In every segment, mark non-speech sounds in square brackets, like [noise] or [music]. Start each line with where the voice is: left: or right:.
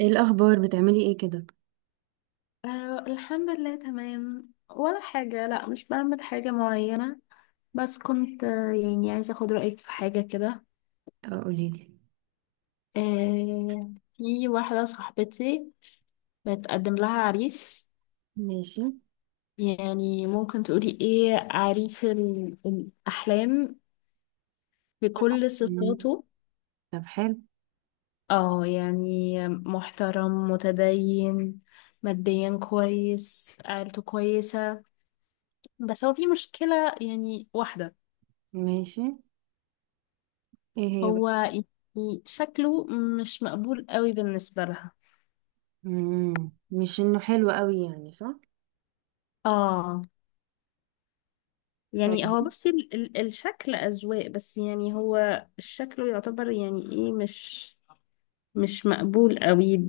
right: ايه الاخبار، بتعملي ايه كده؟
left: أه، الحمد لله، تمام. ولا حاجة، لا مش بعمل حاجة معينة. بس كنت عايزة أخد رأيك في حاجة كده.
right: آه، قوليلي.
left: أه. في واحدة صاحبتي بتقدم لها عريس.
right: ماشي.
left: يعني ممكن تقولي إيه عريس الأحلام بكل
right: مم.
left: صفاته؟
right: طب، حلو.
left: اه، يعني محترم، متدين، ماديا كويس، عيلته كويسة. بس هو في مشكلة، يعني واحدة.
right: ماشي. ايه هي بقى؟
left: هو يعني شكله مش مقبول قوي بالنسبة لها.
right: مم. مش انه حلو قوي، يعني صح؟
left: اه، يعني هو
right: طيب.
left: بصي ال ال الشكل أذواق، بس يعني هو شكله يعتبر يعني ايه، مش مقبول قوي.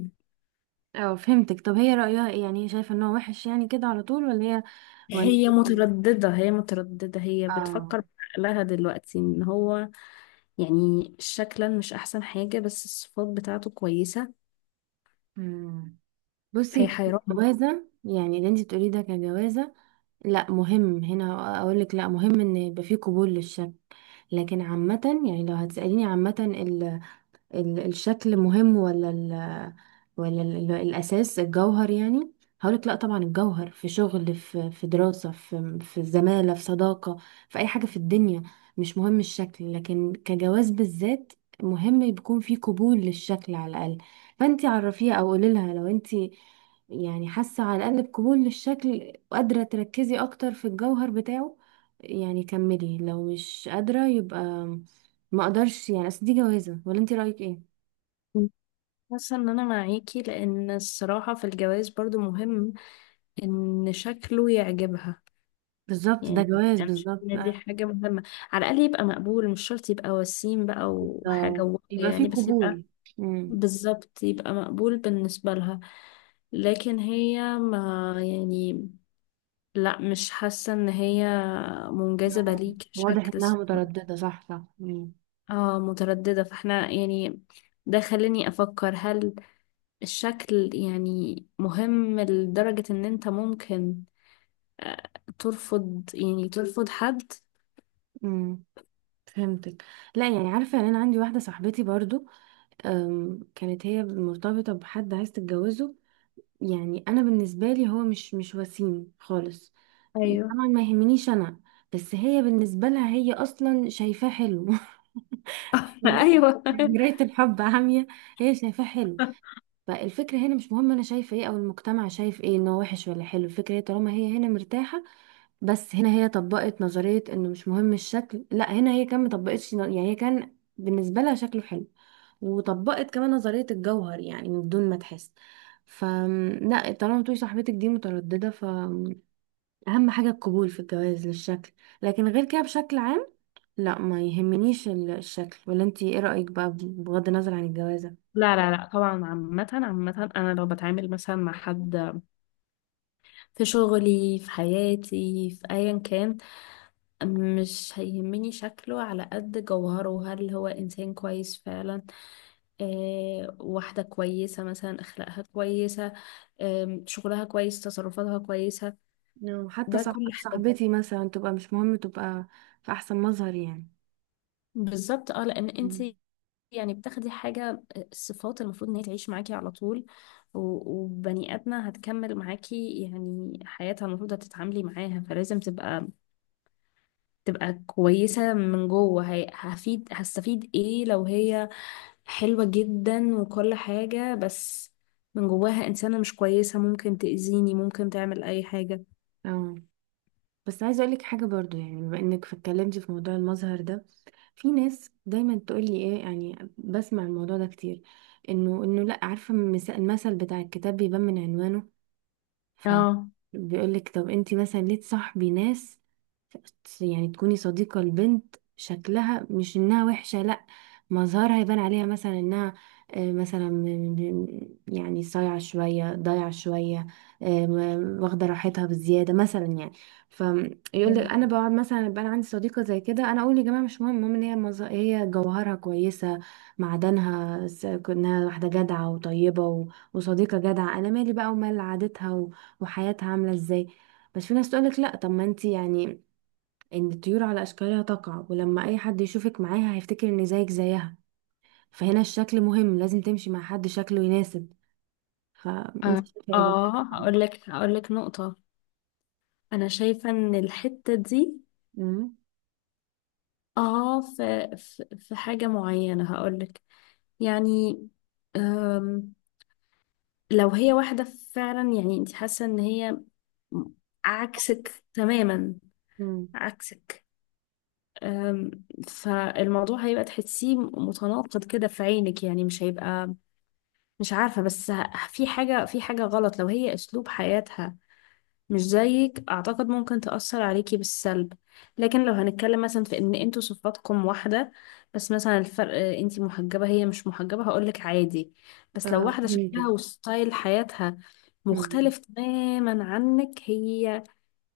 right: اه، فهمتك. طب هي رأيها ايه؟ يعني هي شايفه انه وحش يعني كده على طول، ولا هي... ولا.
left: هي مترددة، هي
right: اه.
left: بتفكر لها دلوقتي ان هو يعني شكلا مش احسن حاجة، بس الصفات بتاعته كويسة.
right: مم.
left: فهي
right: بصي.
left: حيرانة.
right: جوازة يعني؟ اللي انت بتقوليه ده كجوازة؟ لا مهم. هنا اقول لك، لا مهم ان يبقى فيه قبول للشك. لكن عامة، يعني لو هتسأليني عامة، الشكل مهم ولا ال... ولا الأساس، الجوهر يعني؟ هقولك لا، طبعا الجوهر، في شغل، في دراسة، في زمالة، في صداقة، في أي حاجة في الدنيا. مش مهم الشكل، لكن كجواز بالذات مهم يكون في قبول للشكل على الأقل. فأنتي عرفيها أو قولي لها، لو أنتي يعني حاسة على الأقل بقبول للشكل، وقادرة تركزي أكتر في الجوهر بتاعه، يعني كملي. لو مش قادرة يبقى ما اقدرش، يعني اصل دي جوازة. ولا انت رأيك ايه؟
left: حاسة ان انا معاكي، لان الصراحة في الجواز برضو مهم ان شكله يعجبها.
right: بالظبط، ده
left: يعني
right: جواز
left: انا شايفه
right: بالظبط.
left: ان دي
right: أيوة،
left: حاجه مهمه، على الاقل يبقى مقبول، مش شرط يبقى وسيم بقى وحاجه
right: ده يبقى فيه
left: بس يبقى،
right: قبول. امم.
left: بالظبط، يبقى مقبول بالنسبه لها. لكن هي ما يعني، لا مش حاسه ان هي منجذبه
right: آه،
left: ليك
right: واضح
left: شكل.
right: انها مترددة، صح صح. امم.
left: اه متردده، فاحنا يعني ده خليني افكر هل الشكل يعني مهم لدرجه ان انت ممكن آه، ترفض، يعني ترفض حد.
right: امم. فهمتك. لا يعني، عارفة، يعني انا عندي واحدة صاحبتي برضو. كانت هي مرتبطة بحد عايز تتجوزه. يعني انا بالنسبة لي هو مش وسيم خالص.
left: ايوه.
right: طبعا ما يهمنيش انا. بس هي بالنسبة لها، هي اصلا شايفاه حلو. [laughs]
left: [laughs]
right: فاهمة؟
left: ايوه [laughs]
right: مراية الحب عامية. هي شايفاه حلو. فالفكرة هنا مش مهم أنا شايفة إيه أو المجتمع شايف إيه إن هو وحش ولا حلو. الفكرة هي طالما هي هنا مرتاحة. بس هنا هي طبقت نظرية إنه مش مهم الشكل. لا، هنا هي كان مطبقتش، يعني هي كان بالنسبة لها شكله حلو. وطبقت كمان نظرية الجوهر، يعني من دون ما تحس. ف... لا، طالما تقولي صاحبتك دي مترددة، ف أهم حاجة القبول في الجواز للشكل. لكن غير كده بشكل عام، لا ما يهمنيش الشكل. ولا انتي ايه رأيك بقى، بغض النظر عن الجوازة؟
left: لا لا لا، طبعا عامة، عامة أنا لو بتعامل مثلا مع حد في شغلي، في حياتي، في أيا كان، مش هيهمني شكله على قد جوهره. هل هو إنسان كويس فعلا؟ آه، واحدة كويسة مثلا، أخلاقها كويسة، آه، شغلها كويس، تصرفاتها كويسة،
right: أو حتى
left: ده
right: صح،
left: كل حاجة.
right: صاحبتي مثلا تبقى، مش مهم تبقى في احسن مظهر يعني.
left: بالظبط، اه، لأن انت
right: مم.
left: يعني بتاخدي حاجة، الصفات المفروض ان هي تعيش معاكي على طول، وبني آدمة هتكمل معاكي يعني حياتها، المفروض هتتعاملي معاها، فلازم تبقى كويسة من جوه. هفيد، هستفيد ايه لو هي حلوة جدا وكل حاجة، بس من جواها إنسانة مش كويسة، ممكن تأذيني، ممكن تعمل أي حاجة.
right: اه. بس عايزه اقول لك حاجه برضو، يعني بما انك اتكلمتي في موضوع المظهر ده، في ناس دايما تقول لي ايه، يعني بسمع الموضوع ده كتير. انه لا، عارفه، المثل بتاع الكتاب بيبان من عنوانه.
left: اه،
right: فبيقولك طب انتي مثلا ليه تصاحبي ناس؟ يعني تكوني صديقة البنت، شكلها مش انها وحشة، لا مظهرها يبان عليها مثلا انها، مثلا يعني صايعة شوية ضايعة شوية، واخدة راحتها بزيادة مثلا يعني. فيقول
left: أيوة.
right: لك، انا بقعد مثلا، يبقى انا عندي صديقة زي كده، انا اقول يا جماعة مش مهم، المهم ان هي، هي جوهرها كويسة، معدنها، انها واحدة جدعة وطيبة وصديقة جدعة. انا مالي بقى ومال عادتها وحياتها عاملة ازاي. بس في ناس تقولك لا، طب ما انتي يعني ان الطيور على اشكالها تقع، ولما اي حد يشوفك معاها هيفتكر ان زيك زيها. فهنا الشكل مهم، لازم تمشي مع حد شكله يناسب. فانتي شايفة ايه بقى؟
left: اه هقول لك نقطة. أنا شايفة إن الحتة دي،
right: امم.
left: اه، في في حاجة معينة هقولك. يعني، أم، لو هي واحدة فعلا، يعني انت حاسة ان هي عكسك تماما،
right: امم.
left: عكسك. فالموضوع هيبقى تحسيه متناقض كده في عينك، يعني مش هيبقى، مش عارفة، بس في حاجة، في حاجة غلط. لو هي اسلوب حياتها مش زيك، اعتقد ممكن تأثر عليكي بالسلب. لكن لو هنتكلم مثلا في ان انتوا صفاتكم واحدة، بس مثلا الفرق انتي محجبة هي مش محجبة، هقولك عادي. بس لو
right: آه،
left: واحدة شكلها
right: فهمتك.
left: وستايل حياتها
right: امم.
left: مختلف تماما عنك، هي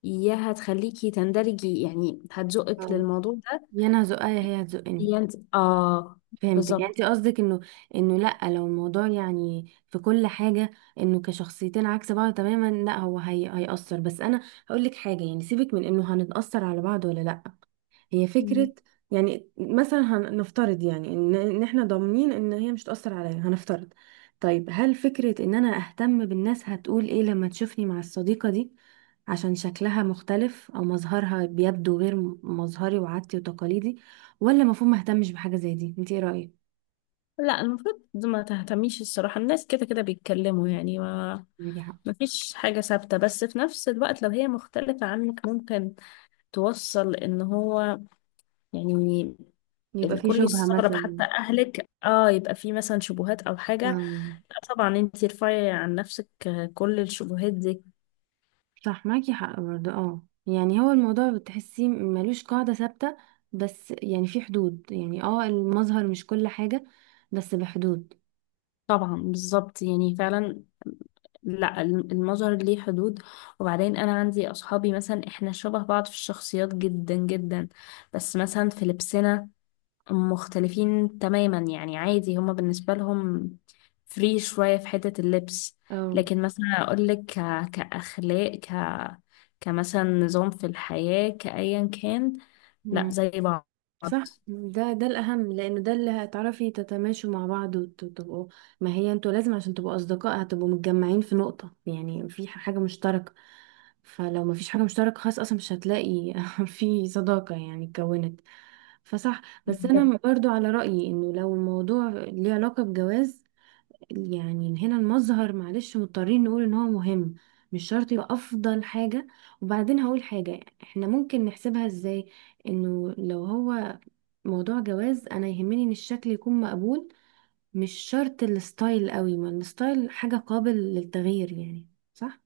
left: يا هتخليكي تندرجي، يعني هتزقك
right: آه.
left: للموضوع ده،
right: يا انا هزقها يا هي هتزقني.
left: يا انت. اه،
right: فهمتك، يعني
left: بالظبط.
right: انت قصدك انه لا، لو الموضوع يعني في كل حاجه، انه كشخصيتين عكس بعض تماما، لا هو هي هيأثر. بس انا هقول لك حاجه، يعني سيبك من انه هنتأثر على بعض ولا لا. هي
left: مم.
right: فكرة. يعني مثلا هنفترض، يعني ان احنا ضامنين ان هي مش تأثر عليا، هنفترض. طيب، هل فكرة ان انا اهتم بالناس هتقول ايه لما تشوفني مع الصديقة دي، عشان شكلها مختلف او مظهرها بيبدو غير مظهري وعادتي وتقاليدي، ولا المفروض ما اهتمش بحاجة زي دي؟ انت ايه رأيك؟
left: لا المفروض ما تهتميش، الصراحة الناس كده كده بيتكلموا يعني، ما
right: معاكي حق.
left: مفيش حاجة ثابتة. بس في نفس الوقت لو هي مختلفة عنك، ممكن توصل ان هو يعني
right: يبقى في
left: الكل
right: شبهة
left: يستغرب،
right: مثلا.
left: حتى اهلك. اه، يبقى في مثلا شبهات او حاجة.
right: آه.
left: لا طبعا انتي ارفعي عن نفسك كل الشبهات دي.
right: صح، معاكي حق برضه. اه، يعني هو الموضوع بتحسيه ملوش قاعدة ثابتة، بس يعني في حدود، يعني اه، المظهر مش كل حاجة، بس بحدود.
left: طبعا بالظبط، يعني فعلا، لا، المظهر ليه حدود. وبعدين انا عندي اصحابي مثلا احنا شبه بعض في الشخصيات جدا جدا، بس مثلا في لبسنا مختلفين تماما. يعني عادي، هما بالنسبة لهم فري شوية في حتة اللبس.
right: اه
left: لكن مثلا أقولك ك... كأخلاق، ك... كمثلا نظام في الحياة، كأيا كان، لا زي بعض.
right: صح. ده الأهم، لأنه ده اللي هتعرفي تتماشوا مع بعض وتبقوا، ما هي انتوا لازم عشان تبقوا أصدقاء هتبقوا متجمعين في نقطة، يعني في حاجة مشتركة. فلو ما فيش حاجة مشتركة، خلاص أصلا مش هتلاقي [laughs] في صداقة يعني اتكونت. فصح. بس
left: بالظبط.
right: أنا برضو على رأيي إنه لو الموضوع ليه علاقة بجواز، يعني هنا المظهر، معلش مضطرين نقول إن هو مهم، مش شرط يبقى أفضل حاجة. وبعدين هقول حاجة، احنا ممكن نحسبها ازاي، انه لو هو موضوع جواز، انا يهمني ان الشكل يكون مقبول، مش شرط الستايل قوي، ما الستايل حاجة قابل للتغيير يعني، صح؟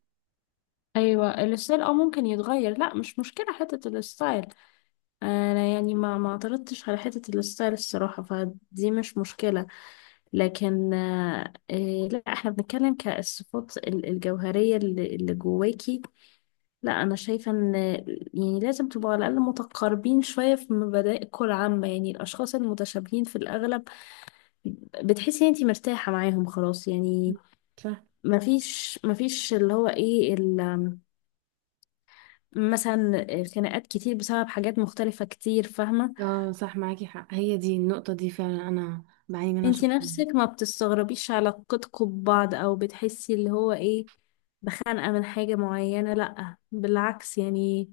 left: أيوة الستايل أو ممكن يتغير، لا مش مشكلة حتة الستايل. أنا يعني ما اعترضتش على حتة الستايل الصراحة، فدي مش مشكلة. لكن آه، إيه، لا احنا بنتكلم كالصفات الجوهرية اللي جواكي. لا انا شايفه ان يعني لازم تبقوا على الاقل متقاربين شويه في مبادئكم العامه، يعني الاشخاص المتشابهين في الاغلب بتحسي ان انتي مرتاحه معاهم، خلاص يعني.
right: مم. صح.
left: مفيش اللي هو ايه مثلا خناقات كتير بسبب حاجات مختلفه كتير، فاهمه.
right: اه صح، معاكي حق. هي دي النقطة دي فعلا، انا بعاني منها
left: انتي
right: شخصيا.
left: نفسك ما بتستغربيش علاقتكم ببعض، او بتحسي اللي هو ايه بخانقه من حاجه معينه، لا بالعكس يعني،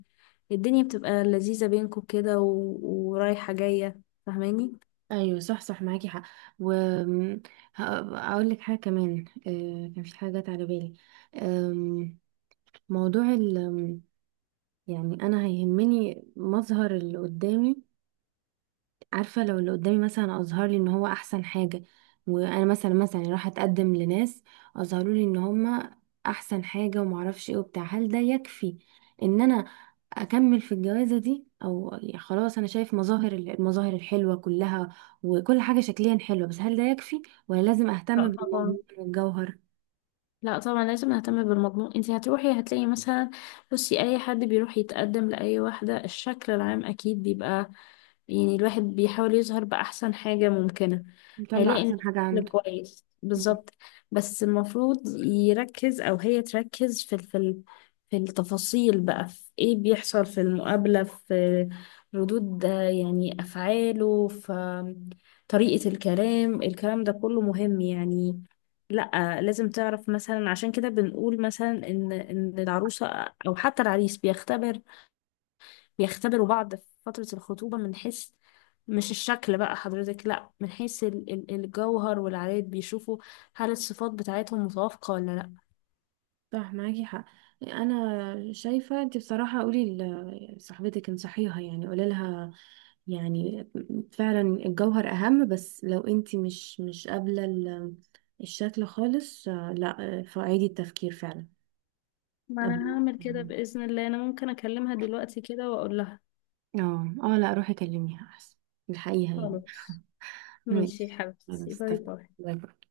left: الدنيا بتبقى لذيذه بينكم كده ورايحه جايه، فاهماني.
right: ايوه صح صح، معاكي حق. و... اقول لك حاجة كمان، كان في حاجة جت على بالي. آم، موضوع ال... يعني انا هيهمني مظهر اللي قدامي. عارفة، لو اللي قدامي مثلا أظهر لي إن هو أحسن حاجة، وأنا مثلا راح أتقدم لناس أظهروا لي إن هما أحسن حاجة ومعرفش إيه وبتاع، هل ده يكفي إن أنا أكمل في الجوازة دي، أو يا خلاص أنا شايف المظاهر الحلوة كلها، وكل حاجة شكليا حلوة، بس هل ده يكفي، ولا لازم أهتم
left: لا طبعا،
right: بالموضوع الجوهر؟
left: لا طبعا لازم نهتم بالمضمون. انت هتروحي هتلاقي مثلا، بصي اي حد بيروح يتقدم لاي واحدة الشكل العام اكيد بيبقى، يعني الواحد بيحاول يظهر بأحسن حاجة ممكنة.
right: يطلع
left: هيلاقي ان
right: أحسن حاجة
left: الشكل
right: عنده.
left: كويس، بالظبط. بس المفروض يركز او هي تركز في في التفاصيل بقى، في ايه بيحصل في المقابلة، في ردود يعني افعاله، في طريقة الكلام. الكلام ده كله مهم يعني. لا لازم تعرف مثلا، عشان كده بنقول مثلا ان العروسه او حتى العريس بيختبر، بيختبروا بعض في فتره الخطوبه، من حيث مش الشكل بقى حضرتك، لا من حيث الجوهر والعادات، بيشوفوا هل الصفات بتاعتهم متوافقه ولا لا.
right: صح، معاكي حق. انا شايفه، انت بصراحه قولي لصاحبتك انصحيها، يعني قولي لها، يعني فعلا الجوهر اهم، بس لو انت مش قابله الشكل خالص، لا فعيدي التفكير فعلا.
left: ما انا
right: قبل.
left: هعمل كده باذن الله، انا ممكن اكلمها دلوقتي كده واقول لها.
right: اه، اه، لا روحي كلميها احسن، الحقيقه يعني.
left: خلاص، ماشي يا
right: ماشي. انا
left: حبيبتي، باي باي.
right: استفدت.